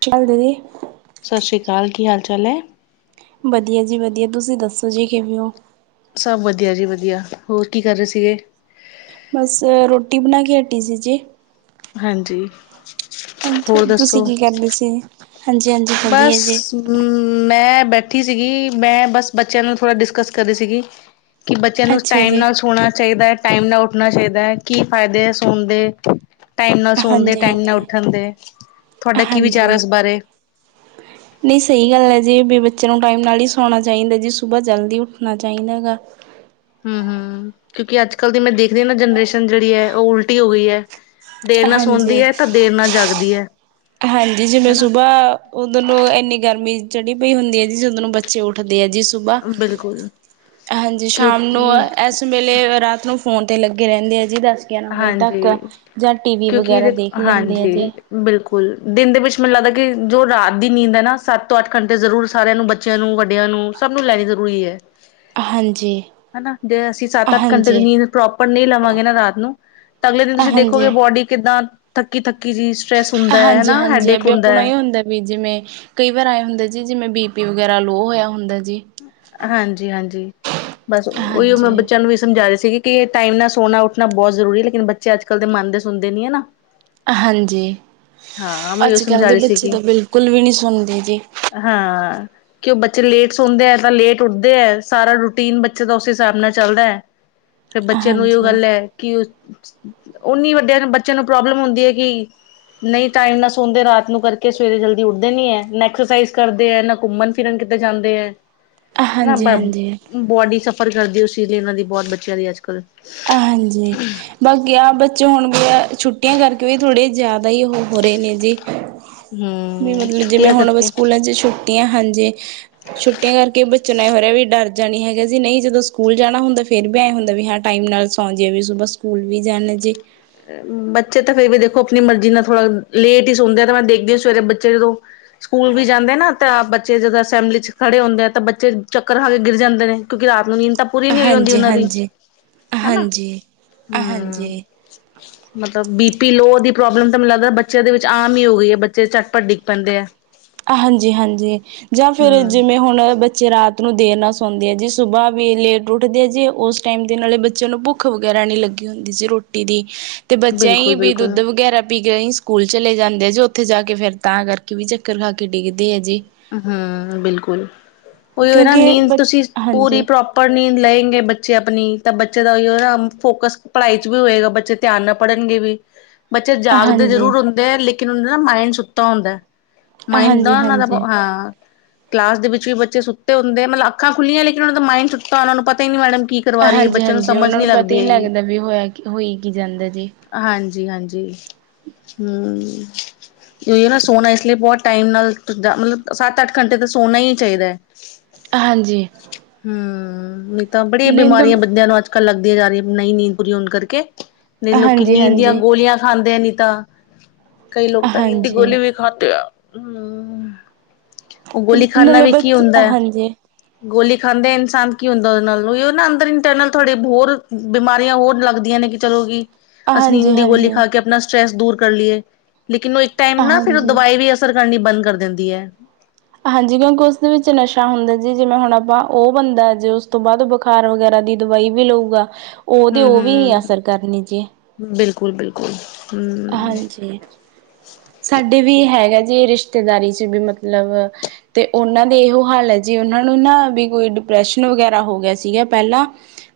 ਕੀ ਹਾਲ ਦੀਦੀ? ਚਾ ਹਾਲ ਕੀ ਹਾਲ ਚਾਲ ਹੈ? ਵਧੀਆ ਜੀ ਵਧੀਆ ਤੁਸੀਂ ਦੱਸੋ ਜੀ ਕਿਵੇਂ ਹੋ? ਸਭ ਵਧੀਆ ਜੀ ਵਧੀਆ ਹੋਰ ਕੀ ਕਰ ਰਹੇ ਸੀਗੇ? ਪੀ ਜੀ ਜੀ। ਹਾਂਜੀ। ਹੋਰ ਜੀ ਤੁਸੀਂ ਦੱਸੋ? ਕੀ ਕਰਦੇ ਸੀ? ਹਾਂਜੀ-ਹਾਂਜੀ ਵਧੀਆ ਬਸ ਜੀ ਮੈਂ ਬੈ ਬੈਠੀ ਸੀਗੀ ਮੈਂ ਬਸ ਬੱਚਿਆਂ ਨੂੰ ਥੋੜਾ ਡਿਸਕਸ ਕਰ ਰਹੀ ਸੀਗੀ। ਕਿ ਬੱਚਿਆਂ ਨੂੰ ਅੱਛਾ ਟਾਈਮ ਜੀ। ਨਾਲ ਸੋਣਾ ਚਾਹੀਦਾ ਹੈ ਟਾਈਮ ਨਾਲ ਉੱਠਣਾ ਚਾਹੀਦਾ ਹੈ ਕੀ ਫਾਇਦੇ ਹੈ ਸੋਣ ਦੇ ਟਾਈਮ ਨਾਲ ਸੋਣਦੇ ਟਾਈਮ ਹਾਂਜੀ-ਹਾਂਜੀ, ਨਾਲ ਹਾਂਜੀ ਉਠਣ ਦੇ ਤੁਹਾਡਾ ਕੀ ਵਿਚਾਰ ਹੈ ਇਸ ਬਾਰੇ [inaudible] ਨਹੀ ਸਹੀ ਗੱਲ ਹੈ। ਜੀ ਬੱਚਿਆਂ ਨੂੰ ਟਾਈਮ ਨਾਲ ਹੀ ਸੋਉਣਾ ਚਾਹੀਦਾ ਜੀ ਸੁਬਾਹ ਜਲਦੀ ਉਠਣਾ ਚਾਹੀਦਾ ਹੈਗਾ। ਹਾ- ਹਾ ਕਿਉਕਿ ਅੱਜ ਕਲ ਦੀ ਮੈਂ ਦੇਖਦੀ ਹਾਂ ਨਾ ਜਨਰੇਸ਼ਨ ਜਿਹੜੀ ਹੈ ਉਹ ਉਲਟੀ ਹੋ ਗਈ ਹੈ। ਦੇਰ ਨਾਲ ਸੋਂਦੀ ਹਾਂਜੀ। ਹੈ ਤਾਂ ਦੇਰ ਨਾਲ ਜਗਦੀ ਹੈ। ਹਾਂਜੀ ਜਿਵੇਂ ਹਨਾ ਸੁਬਾਹ ਉਧਰੋ ਨੂੰ ਇਨੀ ਗਰਮੀ ਚੜੀ ਪਈ ਹੁੰਦੀ ਹੈ ਜੀ ਜਦੋ ਬੱਚੇ ਉਠਦੇ ਆ ਜੀ ਸੁਬਾ ਬਿਲਕੁਲ। ਹਾਂਜੀ ਸ਼ਾਮ ਨੂੰ ਕਿਉਂਕਿ ਇਸ ਵੇਲੇ ਰਾਤ ਨੂੰ ਫੋਨ ਤੇ, ਲੱਗੇ ਰਹਿੰਦੇ ਆ। ਜੀ ਦਸ, ਗਿਆਰਾਂ ਵਜੇ ਤੱਕ। ਹਾਂਜੀ ਜਾਂ, ਟੀਵੀ ਕਿਉਂਕਿ ਵਗੈਰਾ ਇਹਦੇ ਦੇਖ ਲੈਂਦੇ ਆ ਹਾਂਜੀ ਜੇ। ਬਿਲਕੁਲ ਦਿਨ ਦੇ ਵਿਚ ਮੈਨੂੰ ਲਗਦਾ ਕਿ, ਜੋ ਰਾਤ ਦੀ ਨੀਂਦ ਹੈ, ਨਾ ਸੱਤ ਤੋਂ ਅਠ ਘੰਟੇ ਜਰੂਰ ਸਾਰਿਆਂ ਨੂੰ, ਬੱਚਿਆਂ ਨੂੰ, ਵੱਡਿਆਂ ਨੂੰ ਸਭ ਨੂੰ ਲੈਣੀ ਜਰੂਰੀ ਹੈ। ਹਾਂਜੀ ਹਨਾ। ਜੇ ਅਸੀ ਸੱਤ, ਅਠ ਘੰਟੇ ਦੀ ਹਾਂਜੀ ਨੀਂਦ ਪ੍ਰੌਪਰ ਨਹੀ ਲਵਾਂਗੇ ਨਾ ਰਾਤ ਨੂੰ ਤੇ, ਅਗਲੇ ਦਿਨ ਤੁਸੀ ਦੇਖੋਗੇ ਹਾਂਜੀ ਬੋਡੀ ਕਿੱਦਾ ਥੱਕੀ- ਥੱਕੀ ਜੀ ਸਟਰ੍ਰੈਸ ਹੁੰਦਾ ਹੈ ਹਾਂਜੀ- ਹਨਾ ਹਾਂਜੀ। ਹੈਡੇਕ ਵੀ ਹੁੰਦਾ ਆਪਣਾ ਹੈ ਇਹ ਹੁੰਦਾ ਵੀ ਜਿਵੇਂ, ਕਈ ਵਾਰ ਆਂਏ ਹੁੰਦੇ ਜੀ ਜਿਵੇਂ ਬੀਪੀ ਵਗੈਰਾ ਲੋਅ ਹੋਇਆ ਹੁੰਦਾ ਜੀ ਹਾਂਜੀ- ਹਾਂਜੀ। ਬਸ। ਉਹੀ ਮੈਂ ਹਾਂਜੀ ਬੱਚਿਆਂ ਨੂੰ ਵੀ ਸਮਝਾ ਰਹੇ ਸੀਗੇ ਕਿ, ਇਹ ਟਾਈਮ ਨਾਲ ਸੋਨਾ, ਉੱਠਣਾ ਬਹੁਤ ਜ਼ਰੂਰੀ ਲੇਕਿਨ ਬੱਚੇ ਅੱਜ-ਕਲ ਦੇ ਮਨਦੇ ਸੁਣਦੇ ਨੀ ਹੈਨਾ ਹਾਂਜੀ। ਮੈਂ ਉਹ ਅੱਜ-ਕਲ ਸਮਝਾ ਦੇ ਰਹੀ ਬੱਚੇ ਸੀਗੀ ਤਾਂ, ਬਿਲਕੁਲ ਵੀ ਨਹੀ ਸੋਂਦੇ ਜੀ। ਹਾਂ ਕਿ ਉਹ ਬੱਚੇ ਲੇਟ- ਸੋਂਦੇ ਹੈ ਤਾਂ, ਲੇਟ ਉਠਦੇ ਹੈ। ਸਾਰਾ ਰੂਟੀਨ ਬੱਚੇ ਦਾ ਉਸ ਹਿਸਾਬ ਨਾਲ ਚਲਦਾ ਹੈ। ਫੇਰ ਬੱਚਿਆਂ ਨੂੰ ਇਹ ਹਾਂਜੀ ਗੱਲ ਹੈ ਕਿ ਓਨੀ ਵਡਿਆਂ ਬੱਚਿਆਂ ਨੂੰ ਪ੍ਰੋਬਲਮ ਹੁੰਦੀ ਹੈ ਕਿ ਨਹੀ, ਟਾਈਮ ਨਾ ਸੋਂਦੇ ਰਾਤ ਨੂੰ, ਕਰਕੇ ਸਵੇਰੇ ਜਲਦੀ ਉਠਦੇ ਨਹੀ ਹੈ। ਨਾ ਐਕਸਰਸਾਈਜ਼ ਕਰਦੇ ਹੈ, ਨਾ ਘੁੰਮਣ, ਫਿਰਨ ਕੀਤੇ ਜਾਂਦੇ ਐ ਹਨਾ ਹਾਂਜੀ ਹਾਂਜੀ ਬੋਡੀ ਸਫ਼ਰ ਕਰਦੀ ਉਸ ਚੀਜ਼ ਲਈ, ਉਹਨਾ ਦੀ ਬਹੁਤ ਬੱਚਿਆਂ ਦੀ ਅੱਜ-ਕਲ ਹਾਂਜੀ। ਬਾਕੀ ਆਹ ਬੱਚੇ ਹੁਣ ਵੀ, ਛੁੱਟੀਆਂ ਕਰਕੇ ਵੀ ਥੋੜ੍ਹੀਆਂ ਕੁਜ ਜ਼ਿਆਦਾ ਹੀ, ਹੋ, ਰਹੇ ਨੇ, ਜੇ। ਹਮ ਵੀ ਮਤਲਬ ਜਿਵੇ ਛੁੱਟੀਆਂ ਹੁਣ ਕਰਕੇ ਸਕੂਲਾ'ਚ' ਛੁੱਟੀਆਂ ਹਾਂ ਜੇ ਛੁੱਟੀਆਂ ਕਰਕੇ ਬੱਚਿਆਂ ਨਾਲ ਇਹ ਹੋ ਰਿਹਾ ਵੀ, ਡਰ ਜਾਣੀ ਹੈਗਾ ਜੀ, ਨਹੀ ਜਦੋ ਸਕੂਲ ਜਾਣਾ ਹੁੰਦਾ ਫੇਰ ਵੀ ਐ ਹੁੰਦਾ ਵੀ, ਹਾਂ, ਟਾਈਮ ਨਾਲ ਸੌਂਜੀਏ ਵੀ ਸੁਬਾਹ ਸਕੂਲ ਵੀ ਜਾਣ ਜੇ ਬੱਚੇ ਤਾਂ ਕਈ ਵੀ ਦੇਖੋ ਆਪਣੀ ਮਰਜ਼ੀ ਨਾਲ ਥੋੜਾ ਲੇਟ ਹੀ ਸੋਂਦੇ ਆ, ਤੇ ''ਮੈਂ ਦੇਖਦੀ ਹ ਸਵੇਰੇ ਬੱਚੇ ਜਦੋ ਸਕੂਲ ਵੀ ਜਾਂਦੇ ਨਾ ਤਾਂ ਬੱਚੇ ਜਦੋਂ ਅਸੈਂਬਲੀ'ਚ' ਖੜੇ ਹੁੰਦੇ ਆ ਤਾਂ, ਬੱਚੇ ਚੱਕਰ ਖਾਕੇ ਗਿਰ ਜਾਂਦੇ ਨੇ, ਕਿਉਕਿ ਰਾਤ ਨੂੰ ਨੀਦ ਤਾਂ ਪੁੂਰੀ ਨਹੀ ਹੋਈ ਹੋਂਦੀ ਹਾਂਜੀ ਓਨਾਂ ਦੀ ਹਾਂਜੀ ਹਨਾ, ਹਾਂਜੀ ਹੂੰ ਹਾਂਜੀ ਮਤਲਬ ਬੀਪੀ ਲੋ ਦੀ ਪ੍ਰੋਬਲਮ ਤਾਂ, ਮੈਨੂੰ ਲੱਗਦਾ ਬੱਚਿਆਂ ਦੇ ਵਿਚ, ਆਮ ਹੀ ਹੋ ਗਈ ਹੈ। ਬੱਚੇ ਝਟਪੱਟ ਡਿਗ ਪੈਂਦੇ ਆ। ਹਾਂਜੀ- ਹਾਂਜੀ, ਜਾਂ ਫਿਰ ਹਮ ਜਿਵੇ ਹੁਣ ਬੱਚੇ ਰਾਤ ਰਾਤ ਨੂੰ ਦੇਰ ਨਾਲ ਸੋੱਦੇ ਆ ਜੇ, ਸੁਬਾਹ ਵੀ ਲੇਟ ਉਠਦੇ ਆ, ਜੇ ਉਸ ਟਾਈਮ ਦੇ ਨਾਲੇ ਬੱਚਿਆਂ ਨੂੰ ਭੁੱਖ ਵਗੈਰਾ ਨਹੀ ਲਗਦੀ। ਕੀ ਹੁੰਦੀ ਸੀ, ਰੋਟੀ ਦੀ। ਤੇ ਬੱਚਿਆਂ ਹੀ ਬਿਲਕੁਲ ਵੀ ਬਿਲਕੁਲ ਦੁੱਧ ਵਗੈਰਾ ਪੀਕੇ ਹੀ ਸਕੂਲ ਚਲੇ ਜਾਦੇ ਜੇ, ਉਥੇ ਜਾਕੇ ਫਿਰ ਤਾਂ ਕਰਕੇ ਵੀ ਕਰ ਖਾਕੇ ਡਿਗਦੇ ਆਜੀ। ਹੂੰਬਿਲਕੁਲ ਉਹੀ ਹੋਏ ਨਾ, ਕਿਉਂਕਿ ਨੀਂਦ ਬ ਤੁਸੀ ਪੂਰੀ ਹਾਂਜੀ ਪ੍ਰੋਪਰ ਨੀਦ ਲਏ ਬੱਚੇ ਆਪਣੀ ਤਾਂ, ਬੱਚੇ ਦਾ ਉਹ ਨਾ ਫੋਕਸ ਪੜ੍ਹਾਈ'ਚ' ਵੀ ਹੋਏਗਾ, ਬੱਚੇ ਧਿਆਨ ਨਾ ਪੜ੍ਹਨਗੇ ਵੀ ਬੱਚੇ ਜਾਗਦੇ ਹਾਂਜੀ ਜਰੂਰ ਹੁੰਦੇ, ਲੇਕਿਨ ਮਾਇੰਡ ਸੁੱਤਾ ਹੁੰਦਾ। ਮਾਇੰਡ ਹਾਂਜੀ- ਨਾ ਉਹਨਾਂ ਦਾ ਹਾਂਜੀ। ਹਾਂ ਕਲਾਸ ਦੇ ਵਿਚ ਵੀ ਬੱਚੇ ਸੁਤੇ ਹੁੰਦੇ ਆ, ਮਤਲਬ। ਅੱਖਾਂ ਖੁੱਲੀਆਂ ਲੇਕਿਨ ਉਹਨਾਂ ਦਾ ਮਾਇੰਡ ਸੁਤਾ ਉਹਨਾ ਨੂੰ ਪਤਾ ਹੀ, ਨੀ ਮੈਡਮ ਕੀ ਕਰਵਾ ਰਹੀ ਹੈ। ਹਾਂਜੀ ਬੱਚਿਆਂ ਨੂੰ ਹਾਂਜੀ ਸਮਝ ਉਹਨਾਂ ਨੀ ਪਤਾ ਲਗਦੀ ਹੀ ਨਹੀਂ ਹੇਗੀ ਲੱਗਦਾ ਵੀ ਹੋਇਆ ਹੋਈ ਕੀ ਜਾਂਦਾ ਜੀ ਹਾਂਜੀ ਜੀ, ਹਾਂਜੀ ਹੂੰ, ਉਹੀ ਹੈ, ਨਾ ਸੋਨਾ ਇਸ ਲਈ ਬਹੁਤ ਟਾਈਮ ਨਾਲ ਜਾਂ ਮਤਲਬ ਸੱਤਅੱਠ ਘੰਟੇ ਤਾਂ ਸੋਨਾ ਹੀ ਚਾਹੀਦਾ ਹੈ। ਹਾਂਜੀ। ਹਮ ਨਹੀਂ ਤਾਂ ਬੜੀ ਨਹੀਂ ਤਾਂ ਬਿਮਾਰੀਆਂ ਬੰਦਿਆਂ ਨੂੰ, ਅੱਜ- ਕੱਲ ਲੱਗਦੀਆਂ ਜਾ ਰਹੀਆਂ। ਨਹੀਂ ਨੀਂਦ ਪੂਰੀ ਹੋਣ ਕਰਕੇ। ਮਲ ਹਾਂਜੀ ਕਿੰਨੀ ਦੀਆਂ ਹਾਂਜੀ ਗੋਲੀਆਂ ਖਾਂਦੇ ਨੀ, ਤਾਂ ਕਈ ਲੋਕ ਤਾ, ਨੀਂਦ ਦੀ ਹਾਂਜੀ ਗੋਲੀ ਵੀ ਖਾਂਦੇ ਆ। ਹੂੰ, ਉਹ ਤੇ ਗੋਲੀ ਖਾਨਾ ਨਾਲੇ ਵੀ ਕੀ ਬੱਚੇ ਹੁੰਦਾ ਹੈ। ਹਾਂਜੀ ਗੋਲੀ ਖਾਂਦੇ ਇਨਸਾਨ ਕੀ ਹੁੰਦਾਦੇ ਨਾਲ ਉਹ ਨਾ ਅੰਦਰ ਇੰਟਰਨਲ ਥੋੜੇ ਹੋਰ ਬਿਮਾਰੀਆਂ ਹੋਰ ਲੱਗਦੀਆਂ ਨੇ। ਕਿ ਚਲੋਗੀ ਅਸੀਂ ਹਾਂਜੀ ਹਿੰਦੀ ਹਾਂਜੀ ਗਲੀਿਖਾ ਕੇ ਆਪਣਾ ਸਟ੍ਰੈਸ। ਦੂਰ ਕਰ ਲਈਏ ਲੇਕਿਨ ਉਹ ਇੱਕ ਟਾਈਮ ਨਾ ਫਿਰ ਹਾਂਜੀ ਦਵਾਈ ਵੀ ਅਸਰ ਕਰਨੀ ਬੰਦ ਕਰ ਦਿੰਦੀ ਹੈ। ਹਾਂਜੀ ਕਿਉਂਕਿ ਉਸਦੇ ਵਿੱਚ ਨਸ਼ਾ ਹੁੰਦਾ ਜੀ ਜਿਵੇਂ ਹੁਣ ਆਪਾਂ ਉਹ ਬੰਦਾ ਜੇ ਉਸ ਤੋਂ ਬਾਅਦ ਬੁਖਾਰ ਵਗੈਰਾ ਦੀ ਦਵਾਈ ਵੀ ਲਊਗਾ ਉਹ ਤੇ ਹਮ ਉਹ ਵੀ ਹੀ ਅਸਰ ਹਮ ਕਰਨੀ ਜੇ। ਬਿਲਕੁਲ ਬਿਲਕੁਲ। ਹਮ ਹਾਂਜੀ ਸਾਡੇ ਵੀ ਹੈਗਾ। ਜੇ ਰਿਸ਼ਤੇਦਾਰੀ ਚ ਵੀ ਮਤਲਬ ਤੇ ਉਹਨਾਂ ਦੇ ਇਹੋ ਹਾਲ ਹੈ ਜੇ ਉਹਨਾਂ ਨੂੰ ਨਾ ਵੀ ਕੋਈ। ਡਿਪਰੈਸ਼ਨ ਵਗੈਰਾ ਹੋ ਗਿਆ ਸੀਗਾ ਪਹਿਲਾਂ।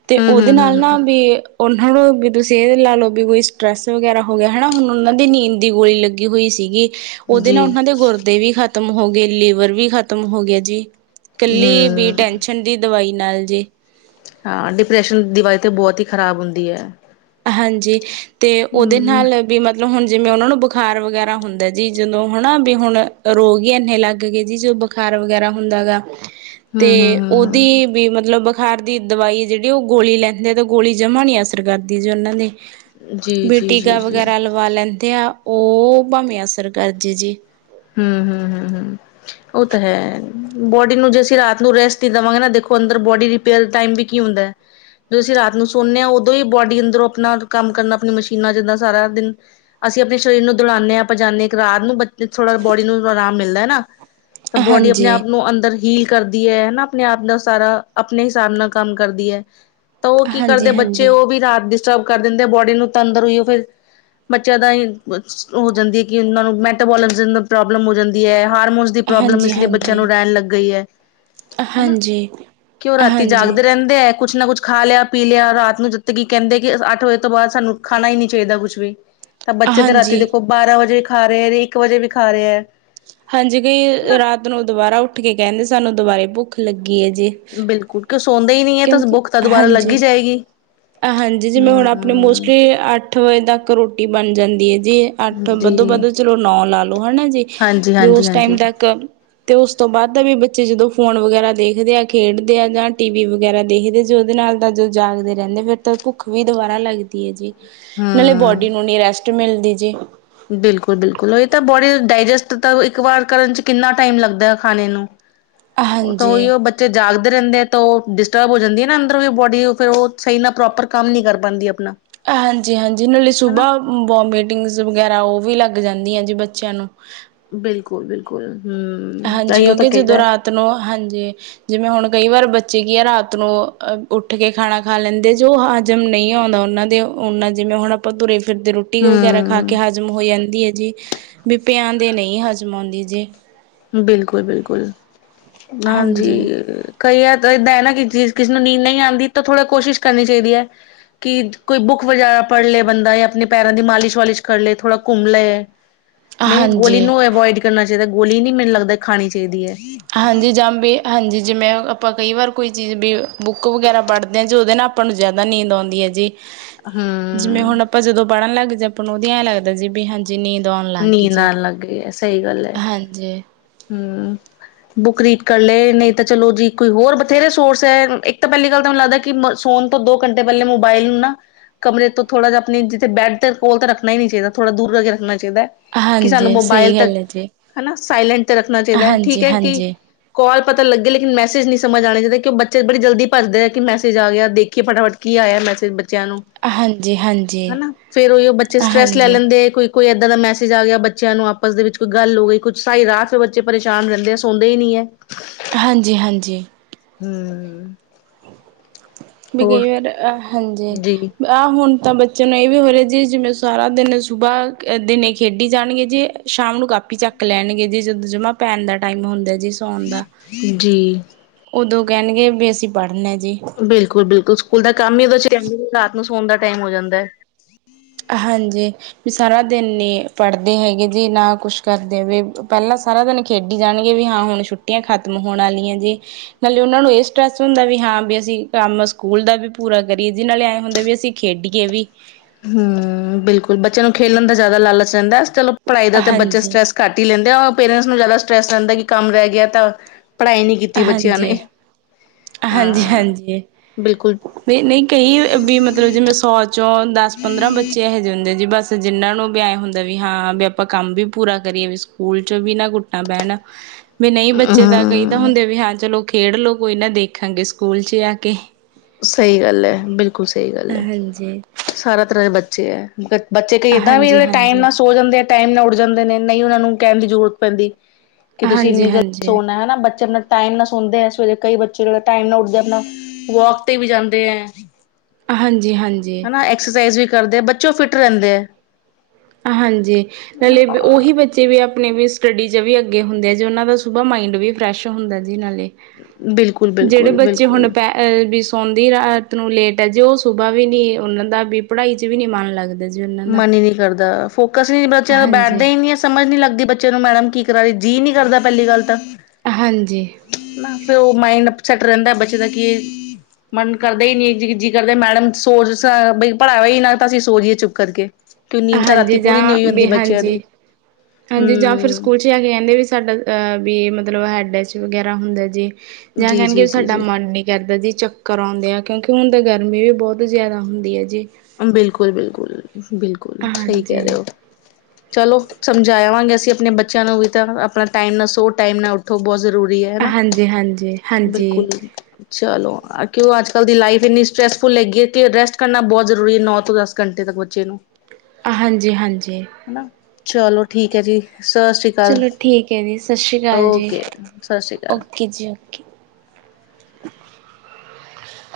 ਤੇ ਹਮ ਉਹਦੇ ਹਮ ਨਾਲ ਹਮ ਹਮ ਨਾ ਵੀ ਉਹਨਾਂ ਨੂੰੋ ਵੀ ਤੁਸੀਂ ਇਹ ਲਾ ਲਓ ਵੀ ਕੋਈ ਸਟਰ੍ਰੈਸ ਵਗੈਰਾ। ਹੋ ਗਿਆ ਹਨਾ ਹੁਣ ਉਹਨਾਂ ਦੀ ਨੀਂਦ ਦੀ ਗੋਲੀ ਲੱਗੀ ਹੋਈ ਸੀਗੀ ਉਹਦੇ ਜੀ ਨਾਲ ਉਹਨਾਂ ਦੇ ਗੁਰਦੇ ਵੀ ਖਤਮ ਖਤਮ ਹੋ ਗ ਲੀਵਰ ਵੀ ਖਤਮ ਹੋ ਗਿਆ ਜੀ ਇਕੱਲੀ ਬ ਹਮ ਟੈਨਸ਼ਨ ਦੀ ਦਵਾਈ। ਨਾਲ ਜੇ ਹਾਂ ਡਿਪਰੈਸ਼ਨ ਦੀਵਾਲ ਤੇ ਬਹੁਤ ਹੀ ਖ਼ਰਾਬ ਹੁੰਦੀ ਹੈ। ਹਾਂਜੀ ਤੇ ਉਹਦੇ ਹਮ ਨਾਲ ਵੀ ਮਤਲ ਮਤਲਬ ਹੁਣ ਜਿਵੇਂ ਉਹਨਾਂ ਨੂੰ ਬੁਖ਼ਾਰ ਵਗੈਰਾ ਹੁੰਦਾ ਜੀ ਜਦੋਂ ਹਨਾ। ਵੀ ਹੁਣ ਰੋਗ ਹੀ ਇੰਨੇ ਲੱਗ ਗਏ ਜੀ ਜੋ। ਬੁਖਾਰ ਵਗੈਰਾ ਹੁੰਦਾ ਗਾ ਤੇ ਹਮ ਹਮ ਹਮ ਉਹਦੀ ਹਮ ਵੀ ਮਤਲਬ ਬੁਖਾਰ ਦੀ ਦਵਾਈ ਜਿਹੜੀ ਉਹ ਗੋਲੀ ਲੈਂਦੇ ਆ, ਤਾਂ ਗੋਲੀ ਜਮ੍ਹਾਂ ਨਹੀਂ ਅਸਰ ਕਰਦੀ ਜੀ, ਉਹਨਾਂ ਦੇ ਜੀ ਬੀ, ਜੀ ਜੀ ਟੀਕਾ ਜੀ ਵਗੈਰਾ ਲਵਾ ਲੈਂਦੇ ਆ। ਉਹ, ਭਾਵੇਂ ਅਸਰ ਕਰਜੇ ਜੇ। ਹਮ ਹਮ ਹਮ ਹਮ ਉਹ ਤਾਂ ਹੈ ਬੋਡੀ ਨੂੰ, ਜੇ ਅਸੀਂ ਰਾਤ ਨੂੰ ਰੈਸਟ ਦੇਵਾਂਗੇ ਨਾ, ਦੇਖੋ ਅੰਦਰ ਬੋਡੀਰਿਪੇਅਰ ਟੈਮ ਵੀ, ਕੀ ਹੁੰਦਾ‌। ਜਦ ਅਸੀ ਰਾਤ ਨੂੰ ਸੋਨਦੇ ਹਾਂ ਉਦੋਂ ਹੀ ਬੋਡੀ ਅੰਦਰੋਂ ਆਪਣਾ ਕੰਮ ਕਰਨਾ ਆਪਣੀ ਮਸ਼ੀਨਾਂ ਜਿੱਦਾਂ ਸਾਰਾ ਦਿਨ ਅਸੀਂ ਆਪਣੇ ਸਰੀਰ ਨੂੰ ਦੌਲਾਾਂਦੇ ਹਾਂ ਜਾਂਦੇ ਹ ਇੱਕ ਰਾਤ ਨੂੰ ਬੱਚ ਥੋੜਾ ਬੋਡੀ ਨੂੰ ਆਰਾਮ ਮਿਲਦਾ ਹਨਾ। ਤਾਂ ਬੋਡੀ ਆਪਣੇ ਹਾਂਜੀ ਆਪ ਨੂੰ ਅੰਦਰ ਹੀਲ ਕਰਦੀ ਹੈ ਹਨਾ। ਆਪਣੇ ਆਪ ਦਾ ਸਾਰਾ ਆਪਣੇ ਹਿਸਾਬ ਨਾਲ ਕੰਮ ਕਰਦੀ ਹੈ। ਤਾਂ ਉਹ ਕੀ ਕਰਦੇ ਹਾਂਜੀ ਬੱਚੇ ਹਾਂਜੀ ਉਹ ਵੀ ਡਿਸਟਰਬ ਕਰ ਦਿੰਦੇ ਬੋਡੀ ਨੂੰ ਤੰਦਰ ਹੋਈ ਫਿਰ। ਬੱਚਿਆਂ ਦਾ ਹੀ ਹੋ ਜਾਂਦੀ ਹੈ। ਕਿ ਉਹਨਾਂ ਨੂੰ ਮੈਟਾਬੋਲ ਪ੍ਰੋਬਲਮ ਹੋ ਜਾਂਦੀ ਹੈ। ਹਾਰਮੋਨਸ ਦੀ ਪ੍ਰੋਬਲਮ ਹਾਂਜੀ ਇਸ ਲਈ ਬੱਚਿਆਂ ਨੂੰ ਹਾਂਜੀ ਰਹਿਣ ਲੱਗ ਗਈ ਹੈ। ਹਨਾ ਹਾਂਜੀ ਕਿ ਉਹ ਰਾਤੀ ਹਾਂਜੀ ਜਾਗਦੇ ਰਹਿੰਦੇ ਹੈ। ਕੁਛ ਨਾ ਕੁੱਛ ਖਾ ਲਿਆ ਪੀ ਲਿਆ ਰਾਤ ਨੂੰ ਜਿੱਦ ਕਿ ਕਹਿੰਦੇ ਕਿ ਅੱਠ ਵਜੇ ਤੋਂ ਬਾਅਦ ਸਾਨੂੰ ਖਾਣਾ ਹੀ ਨੀ ਚਾਹੀਦਾ ਕੁੱਛ ਵੀ ਤਾਂ ਬੱਚੇ ਤਾਂ ਰਾਤੀ ਹਾਂਜੀ ਦੇਖੋ ਬਾਰਾਂ ਵਜੇ ਵੀ ਖਾ ਰਹੇ ਹੈ ਇੱਕ ਵਜੇ ਵੀ ਖਾ ਰਹੇ ਹੈ। ਹਾਂਜੀ ਕਈ ਹਨਾ ਰਾਤ ਨੂੰ ਦੁਬਾਰਾ ਉੱਠ ਕੇ ਕਹਿੰਦੇ ਸਾਨੂੰ ਦੁਬਾਰੇ ਭੁੱਖ ਲੱਗੀ। ਹੈ ਜੀ। ਬਿਲਕੁਲ ਕਿਉਂ ਸੌਂਦਾ ਹੀ ਨਹੀਂ ਹੈ ਕਿਉਂਕਿ ਬੁੱਖ ਤਾਂ ਦੁਬਾਰਾ ਲੱਗੀ ਹਾਂਜੀ। ਜਾਏਗੀ। ਹਾਂਜੀ ਜਿਵੇਂ ਹੁਣ ਆਪਣੇ ਹੂੰ ਮੋਸਟਲੀ ਅੱਠ ਵਜੇ ਤੱਕ ਰੋਟੀ ਬਣ ਜਾਂਦੀ ਹੈ। ਜੀ ਅੱਠ ਵੱਧੋ ਜੀ ਵੱਧ ਚਲੋ ਨੌ ਲਾ ਲੋੋ ਹਨਾ ਜੀ ਹਾਂਜੀ ਵੀ ਹਾਂਜੀ ਉਸ ਹਾਂਜੀ ਟਾਈਮ ਤੱਕ ਤੇ ਉਸ ਤੋਂ ਬਾਅਦ ਦਾ ਵੀ ਬੱਚੇ ਜਦੋਂ ਫੋਨ ਵਗੈਰਾ ਦੇਖਦੇ ਆ ਖੇਡਦੇ ਆ ਜਾਂ ਟੀ ਵੀ ਵਗੈਰਾ ਦੇਖਦੇ ਜ ਉਹਦੇ ਨਾਲ ਤਾਂ ਜੋ ਜਾਗਦੇ। ਰਹਿੰਦੇ ਫੇਿਰ ਤਾਂ ਭੁੱਖ ਵੀ ਦੁਬਾਰਾ ਲੱਗਦੀ ਹੈ ਜੀ ਨਾਲੇ ਹੂੰ ਬੋਡੀ ਨੂੰ ਨੀ ਰੈਸਟ ਮਿਲਦੀ ਜੀ। ਬਿਲਕੁਲ ਬਿਲਕੁਲ ਹੀ ਤਾਂ ਬੋਡੀ ਡਾਇਜਸਟ ਇੱਕ ਵਾਰ ਕਰਨ ਚ ਕਿੰਨਾ ਟਾਈਮ ਲੱਗਦਾ ਹੈ ਖਾਣੇ ਨੂੰ। ਉਹ ਤਾਂ ਉਹੀ ਹਾਂਜੀ। ਉਹ ਬੱਚੇ ਜਾਗਦੇ ਰਹਿੰਦੇ ਤਾਂ ਉਹ ਡਿਸਟਰਬ ਹੋ ਜਾਂਦੀ ਹੈ ਨਾ ਅੰਦਰ ਵੀ ਬੋਡੀ ਫਿਰ ਉਹ ਸਹੀ ਨਾਲ ਪ੍ਰੋਪਰ ਕੰਮ ਨੀ ਕਰ ਪਾਉਦੀ ਆਪਣਾ ਹਾਂਜੀ ਹਾਂਜੀ ਇਹ ਲਈ ਹਨਾ ਸੁਬਾ ਵੋਮਟਿੰਗ ਵਗੈਰਾ ਉਹ ਵੀ ਲੱਗ ਜਾਂਦੀਆਂ ਜੀ ਬੱਚਿਆਂ ਨੂੰ ਬਿਲਕੁਲ, ਬਿਲਕੁਲ ਹੂੰ ਹਾਂਜੀ ਤਾਂਹੀਓ ਤਾਂ ਕਿਉਂਕਿ ਜਦੋਂ ਕਹੀਦਾ ਰਾਤ ਨੂੰ ਹਾਂਜੀ ਜਿਵੇਂ ਹੁਣ ਕਈ ਵਾਰ ੱਚਗੀੀਆਂ ਰਾਤ ਨੂੰ ਅਹ ਉੱਠ ਕੇ ਖਾਣਾ ਖਾ ਲੈਂਦੇ ਜੋ ਹਜ਼ਮ ਨਹੀਂ ਆਉਂਦਾ ਉਹਨਾਂ ਦੇ ਉਹਨਾਂ ਜਿ ਹੁਣ ਆਪਾਂ ਤੁਰੇ ਫਿਰਦੇ ਰੋਟੀ ਵਗੈਰਾ ਖਾ ਕੇ ਹੂੰ ਹਾਜ਼ਮ ਹੋ ਜਾਂਦੀ ਹੈ ਜੀ ਵੀ ਪਿਆ ਦੇ ਨਹੀਂ ਹਜ਼ਮ ਆਉਂਦੀ ਜੇ ਬਿਲਕੁਲ, ਬਿਲਕੁਲ ਹਾਂਜੀ ਕਈ ਵਾਰ ਯਾਰ ਏਦਾਂ ਹੈ ਨਾ, ਕਿਸੇ ਨੂੰ ਨੀਂਦ ਨਹੀਂ ਆਉਂਦੀ, ਤਾਂ ਥੋੜਾ ਕੋਸ਼ਿਸ਼ ਕਰਨੀ ਚਾਹੀਦੀ ਹੈ, ਕਿ ਕੋਈ ਬੁੱਕ ਬੁੱਕ ਵਗੈਰਾ ਪੜ੍ਹ ਲਏ ਬੰਦਾ, ਆਪਣੇ ਪੈਰਾਂ ਦੀ ਮਾਲਿਸ਼- ਵਾਲਿਸ਼ ਕਰ ਲਏ ਥੋੜਾ ਘੁੰਮ ਲਏ ਨਹੀਂ ਗੋਲੀ ਹਾਂਜੀ। ਨੂੰ ਅਵੋਇਡ ਕਰਨਾ ਚਾਹੀਦਾ, ਗੋਲੀ ਨੀ ਮੈਨੂੰ ਲੱਗਦਾ, ਖਾਣੀ ਚਾਹੀਦੀ ਹੈ ਹਾਂਜੀ ਜਮ ਵੀ, ਹਾਂਜੀ ਜਿਵੇਂ ਆਪਾਂ ਕਈ ਵਾਰ ਕੋਈ ਚੀਜ਼ ਵੀ ਬੁੱਕ ਵਗੈਰਾ ਪੜ੍ਹਦੇ ਹਾਂ, ਜੀ ਉਹਦੇ ਨਾਲ ਆਪਾਂ ਨੂੰ ਜ਼ਿਆਦਾ ਨੀਂਦ ਆਉਂਦੀ ਹੈ ਜੀ ਜਿਵੇਂ ਹਮ- ਹੁਣ [unintelligible] ਆਉਣ ਲੱਗ ਗਈ ਨੀਂਦ ਜੀ। ਆਣ ਲੱਗੇ ਹੈ, ਸਹੀ ਗੱਲ ਹੈ ਹਾਂਜੀ, ਹਮ ਬੁੱਕ ਰੀਡ ਕਰ ਲਏ ਨਹੀਂ ਤਾਂ ਚਲੋ ਜੀ, ਕੋਈ ਹੋਰ ਬਥੇਰੇ ਸੋਰਸ ਹੈ ਇੱਕ ਤਾਂ ਪਹਿਲੀ ਗੱਲ ਤਾਂ ਮੈਨੂੰ ਲੱਗਦਾ ਕਿ- ਫੋਨ ਤੋਂ ਦੋ ਘੰਟੇ ਪਹਿਲੇ ਮੋਬਾਇਲ ਨੂੰ ਨਾ ਕਮਰੇ ਤੋਂ ਥੋੜਾ ਜਿਹਾ ਆਪਣੇ ਜਿੱਥੇ ਬੈਡ ਦੇ ਕੋਲ ਤਾਂ ਰੱਖਣਾ ਹੀ ਨੀ ਚਾਹੀਦਾ, ਥੋੜ੍ਹਾ ਦੂਰ ਕਰਕੇ ਰੱਖਣਾ ਚਾਹੀਦਾ ਕਿ ਸਾਨੂੰ ਹਾਂਜੀ ਮੋਬਾਇਲ ਸਹੀ ਤੱਕ ਗੱਲ ਹੈ ਜੀ। ਹਨਾ ਸਾਈਲੈਂਟ ਤੇ ਰੱਖਣਾ ਚਾਹੀਦਾ ਹੈ, ਠੀਕ ਹਾਂਜੀ, ਹਾਂਜੀ, ਹੈ ਕਿ ਹਾਂਜੀ, ਕਾਲ ਪਤਾ ਲੱਗੇ, ਲੇਕਿਨ ਮੈਸੇਜ ਨਹੀਂ ਸਮਝ ਆਉਣਾ ਚਾਹੀਦਾ ਕਿ ਬੱਚੇ ਬੜੀ ਜਲਦੀ ਭੱਜਦੇ ਆ, ਕਿ ਮੈੇਸਜ ਆ ਗਿਆ ਦੇਖੀਏ ਫਟਾਫਟ ਕੀ ਆਇਆ ਮੈਸੇਜ ਬੱਚੇ ਬੱਚਿਆਂ ਨੂੰ, ਹਾਂਜੀ, ਹਨਾ ਫੇਰ ਉਹੀ ਬੱਚੇ ਸਟਰੈਸ ਲੈ ਹਾਂਜੀ। ਲੈਂਦੇ ਕੋਈ ਕੋਈ ਏਦਾਂ ਦਾ ਮੈਸ ਜਾ ਗਿਆ ਬੱਚਿਆਂ ਨੂੰ ਆਪਸ ਦੇ ਵਿੱਚ ਕੋਈ ਗੱਲ ਹੋ ਗਈ ਕੁਛ, ਸਾਰੀ ਰਾਤ ਫਿਰ ਬੱਚੇ ਪਰੇਸ਼ਾਨ ਰਹਿੰਦੇ ਆ ਸੌਂਦੇ ਹੀ ਨਹੀਂ ਹੈ ਹਾਂਜੀ, ਹਾਂਜੀ ਵੀ ਹੋਰ ਕਈ ਵਾਰ ਹਾਂਜੀ ਜੀ ਆਹ ਹੁਣ ਤਾਂ ਬ ਚੈਲੋ ਇਹ ਵੀ ਹੋ ਰਿਹਾ ਜੀ ਜਿਵੇਂ ਸਾਰਾ ਦਿਨ ਸੁਬਾਹ ਦਿਨ ਖੇਡੀ ਜਾਣਗੇ ਜੀ ਸ਼ਾਮ ਨੂੰ ਕਾਪੀ ਚੱਕ ਚੱਕ ਲੈਣਗੇ ਜੀ ਜਦੋਂ ਜਮਾ ਪੈਣ ਦਾ ਟਾਈਮ ਹੁੰਦਾ ਸੌਉਣ ਦਾ ਜੀ ਉਦੋਂ ਕਹਿਣਗੇ ਵੀ ਅਸੀਂ ਪੜ੍ਹਨਾ ਜੀ। ਬਿਲਕੁਲ -ਬਿਲਕੁਲ, ਸਕੂਲ ਦਾ ਕੰਮ ਹੀ ਉਹਦੇ ਚ ਆ ਰਾਤ ਨੂੰ ਸੋਣ ਦਾ ਟਾਈਮ ਹੋ ਜਾਂਦਾ ਹੈ ਹਾਂਜੀ, ਵੀ ਸਾਰਾ ਦਿਨ ਨੀ ਪੜ੍ਹਦੇ ਹੈਗੇ ਜੀ, ਨਾ ਕੁਛ ਕਰਦੇ ਵੀ ਪਹਿਲਾਂ ਸਾਰਾ ਦਿਨ ਖੇਡੀ ਜਾਣਗੇ, ਵੀ ਹਾਂ ਹੁਣ ਛੁੱਟੀਆਂ ਖਤਮ ਹੋਣ ਵਾਲੀਆਂ, ਜੇ ਨਾਲੇ ਉਹਨਾ ਨੂੰ ਇਹ ਸਟਰੈਸ ਹੁੰਦਾ ਵੀ ਹ ਹਾਂ, ਵੀ ਅਸੀਂ ਕੰਮ ਸਕੂਲ ਦਾ ਵੀ ਪੂਰਾ ਕਰੀਏ, ਜੀ ਨਾਲੇ ਐਂ ਹੁੰਦਾ ਵੀ ਅਸੀਂ ਖੇਡੀਏ ਵੀ ਹਮ ਬਿਲਕੁਲ ਬੱਚਿਆਂ ਨੂੰ ਖੇਲਣ ਦਾ ਜ਼ਿਆਦਾ ਲਾਲਚ ਰਹਿੰਦਾ, ਚਲੋ ਪੜ੍ਹਾਈ ਦਾ ਤਾਂ ਬੱਚੇ ਹਾਂਜੀ ਸਟਰ੍ਰੈਸ ਘੱਟ ਹੀ ਲੈਂਦੇ ਪੇਰੈਂਟਸ ਨੂੰ ਜ਼ਿਆਦਾ ਸਟਰੈਸ ਰਹਿੰਦਾ ਕਿ ਕੰਮ ਰਹਿ ਗਿਆ ਤਾਂ ਪੜ੍ਹਾਈ ਨਹੀਂ ਕੀਤੀ ਬੱਚਿਆਂ ਹਾਂਜੀ ਨੇ ਹਾਂਜੀ ਹਾਂ -ਹਾਂਜੀ, ਬਿਲਕੁਲ ਨਹੀਂ- ਨਹੀਂ, ਕਈ ਵੀ ਮਤਲਬ ਜਿਵੇਂ ਸੌ ਚੋਂ ਦਸ ਪੰਦਰਾਂ ਬੱਚੇ ਇਹੋ ਜਿਹੇ ਹੁੰਦੇ ਜੀ, ਬਸ ਜਿਹਨਾਂ ਨੂੰ ਵੀ ਐਂ ਹੁੰਦਾ ਵੀ ਹਾਂ, ਵੀ ਆਪਾਂ ਕੰਮ ਵੀ ਪੂਰਾ ਕਰੀਏ ਵੀ ਸਕੂਲ ਚ ਵੀ ਨਾ, ਕੁੱਟਣਾ ਪੈਣਾ ਵੀ ਨਹੀਂ ਬੱਚੇ ਦਾ ਕਈ ਤਾਂ ਹਮ ਹੁੰਦੇ ਵੀ ਹਾਂ ਚਲੋ ਖੇਡਲੋ ਕੋਈ ਨਾ ਦੇਖਾਂਗੇ ਸਕੂਲ ਚ ਆ ਕੇ ਸਹੀ ਗੱਲ ਹੈ, ਬਿਲਕੁਲ ਸਹੀ ਗੱਲ ਹੈ, ਹਾਂਜੀ ਸਾਰਾ ਤਰ੍ਹਾਂ ਦੇ ਬੱਚੇ ਹੈ। ਬੱਚੇ ਕਈ ਏਦਾਂ ਵੀ ਹਾਂਜੀ ਹਾਂਜੀ ਜਿਹੜੇ ਟਾਈਮ ਹਾਂਜੀ ਨਾਲ ਸੋ ਜਾਂਦੇ ਆ, ਟਾਈਮ ਨਾਲ ਉੱਡ ਜਾਂਦੇ ਨੇ, ਨਹੀਂ ਉਹਨਾਂ ਨੂੰ ਕਹਿਣ ਦੀ ਜ਼ਰੂਰਤ ਪੈਂਦੀ ਕਿ ਤੁਸੀਂ ਹਾਂਜੀ ਇੰਨੀ ਜਲਦੀ ਹਾਂਜੀ ਸੋਣਾ ਹੈ ਬੱਚਿਆਂ ਦਾ ਪ ਟਾਈਮ ਨਾਲ ਸੋਂਦੇ ਦੇ ਹੈ, ਸਵੇਰੇ ਕਈ ਬੱਚੇ ਜਿਹੜੇ ਟਾਈਮ ਨਾਲ ਉੱਠਦੇ, ਆਪਣਾ ਵੋਕ ਤੇ ਵੀ ਜਾਂਦੇ ਏ ਹਾਂਜੀ, ਹਾਂਜੀ ਹਨਾ, ਐਕਸਰਸਾਈਜ਼ ਵੀ ਕਰਦੇ ਬੱਚੇ ਉਹ ਫਿੱਟ ਰਹਿੰਦੇ ਹਾਂਜੀ, ਹਨਾ ਨਾਲੇ ਉਹੀ ਬੱਚੇ ਵੀ ਆਪ ਆਪਣੇ ਵੀ ਸਟੱਡੀ ਚ ਵੀ ਅੱਗੇ ਹੁੰਦੇ ਆ ਜੀ, ਉਹਨਾਂ ਦਾ ਸੁਬਾਹ ਮਾਇੰਡ ਵੀ ਫਰੈਸ਼ ਹੁੰਦਾ ਜੀ ਨਾਲੇ ਬਿਲਕੁਲ ਜਿਹੜੇ ਬਿਲਕੁਲ ਬੱਚੇ ਹੁਣ ਬਿਲਕੁਲ ਪ ਸੌਂਦੇ ਹੀ ਰਾਤ ਨੂੰ ਲੇਟ ਹੈ, ਜੇ ਉਹ ਸੁਬਾਹ ਵੀ ਨੀ ਉਹਨਾਂ ਦਾ ਵੀ ਪੜ੍ਹਾਈ ਚ ਵੀ ਨਹੀਂ ਮਨ ਲੱਗਦਾ ਜੀ ਉਹਨਾਂ ਦਾ ਮਨ ਹੀ ਨਹੀਂ ਕਰਦਾ, ਫੋਕਸ ਵੀ ਨੀ ਬੱਚਿਆਂ ਤੋਂ ਬੈਠਦਾ ਹਾਂਜੀ ਹੀ ਨਹੀਂ ਹੈ ਸਮਝ ਨੀ ਲੱਗਦੀ ਬੱਚੇ ਨੂੰ ਮੈਡਮ ਕੀ ਕਰਾ ਰਹੀ ਜੀਅ ਨੀ ਕਰਦਾ, ਪਹਿਲੀ ਗੱਲ ਤਾਂ ਹਾਂਜੀ ਨਾ ਫਿਰ ਉਹ ਮਾਈਂਡ ਸੈਟ ਰਹਿੰਦਾ ਬੱਚੇ ਦਾ ਕੀ ਇਹ ਮਨ ਕਰਦੇ ਹੀ ਨੀ ਜੀ ਕਰਦੇ ਮੈਡਮ ਸੋਚ ਬਈ ਪੜਾਵੇ ਹੀ ਨਾ ਤਾਂ ਅਸੀਂ ਸੋ ਜੀਏ ਚੁਪ ਕਰਕੇ। ਕਿ ਨੀਂਦ ਤਾਂ ਹਾਂਜੀ ਰਾਤੀ ਪੂਰੀ ਨੀ ਹੋਈ ਜਾਂ ਵੀ ਹੁੰਦੀ ਬੱਚਿਆਂ ਹਾਂਜੀ। ਦੀ ਹਾਂਜੀ ਜਾਂ ਫਿਰ ਹਮ ਸਕੂਲ 'ਚ ਆ ਕੇ ਕਹਿੰਦੇ ਵੀ ਸਾਡਾ ਅ ਵੀ ਮਤਲਬ ਹੈਡ ਡੈਸ ਵਗੈਰਾ ਹੁੰਦਾ ਜੀ ਜਾਂ ਜੀ ਕਹਿਣਗੇ ਜੀ ਜੀ ਸਾਡਾ ਜੀ ਮਨ ਨੀ ਕਰਦਾ ਜੀ ਚੱਕਰ ਆਉਂਦੇ ਆ। ਕਿਉਂਕਿ ਹੁਣ ਤਾਂ ਗਰਮੀ ਵੀ ਬਹੁਤ ਜ਼ਿਆਦਾ ਹੁੰਦੀ ਐ ਜੀ। ਬਿਲਕੁਲ-ਬਿਲਕੁਲ, ਬਿਲਕੁਲ ਸਹੀ ਕਹਿ ਹਾਂਜੀ ਰਹੇ ਹੋ। ਚਲੋ ਸਮਝਾਇਵਾਂਗੇ ਅਸੀਂ ਆਪਣੇ ਬੱਚਿਆਂ ਨੂੰ ਵੀ ਤਾਂ ਆਪਣਾ ਟਾਈਮ ਨਾ ਸੋ ਟਾਈਮ ਨਾ ਉੱਠੋ ਬਹੁਤ ਜ਼ਰੂਰੀ ਹੁੰਦੀ ਹੈ ਹਨਾ ਹਾਂਜੀ ਹਾਂਜੀ ਹਾਂਜੀ ਬਿਲਕੁਲ। ਚਲੋ ਕਿਉ ਉਹ ਅੱਜਕੱਲ ਦੀ ਲਾਈਫ ਇੰਨੀ ਸਟਟਰੈਸਫੁੱਲ ਹੈਗੀ ਹੈ ਕਿ ਰੈਸਟ ਕਰਨਾ ਬਹੁਤ ਜ਼ ਜ਼ਰੂਰੀ ਹੈ ਨੌ ਤੋਂ ਦਸ ਘੰਟੇ ਤੱਕ ਬੱਚੇ ਨੂੰ ਹਾਂਜੀ-ਹਾਂਜੀ ਹਨਾ ਚਲੋ ਠੀਕ ਹੈ ਜੀ। ਸਤਿ ਸ਼੍ਰੀ ਅਕਾਲ ਚਲੋ ਠੀਕ ਹੈ ਜੀ ਸਤਿ ਸ਼੍ਰੀ ਅਕਾਲ ਜੀ, ਓਕੇ ਸਤਿ ਸ਼੍ਰੀ ਅਕਾਲ ਓਕੇ ਜੀ ਓਕੇ। [inaudible]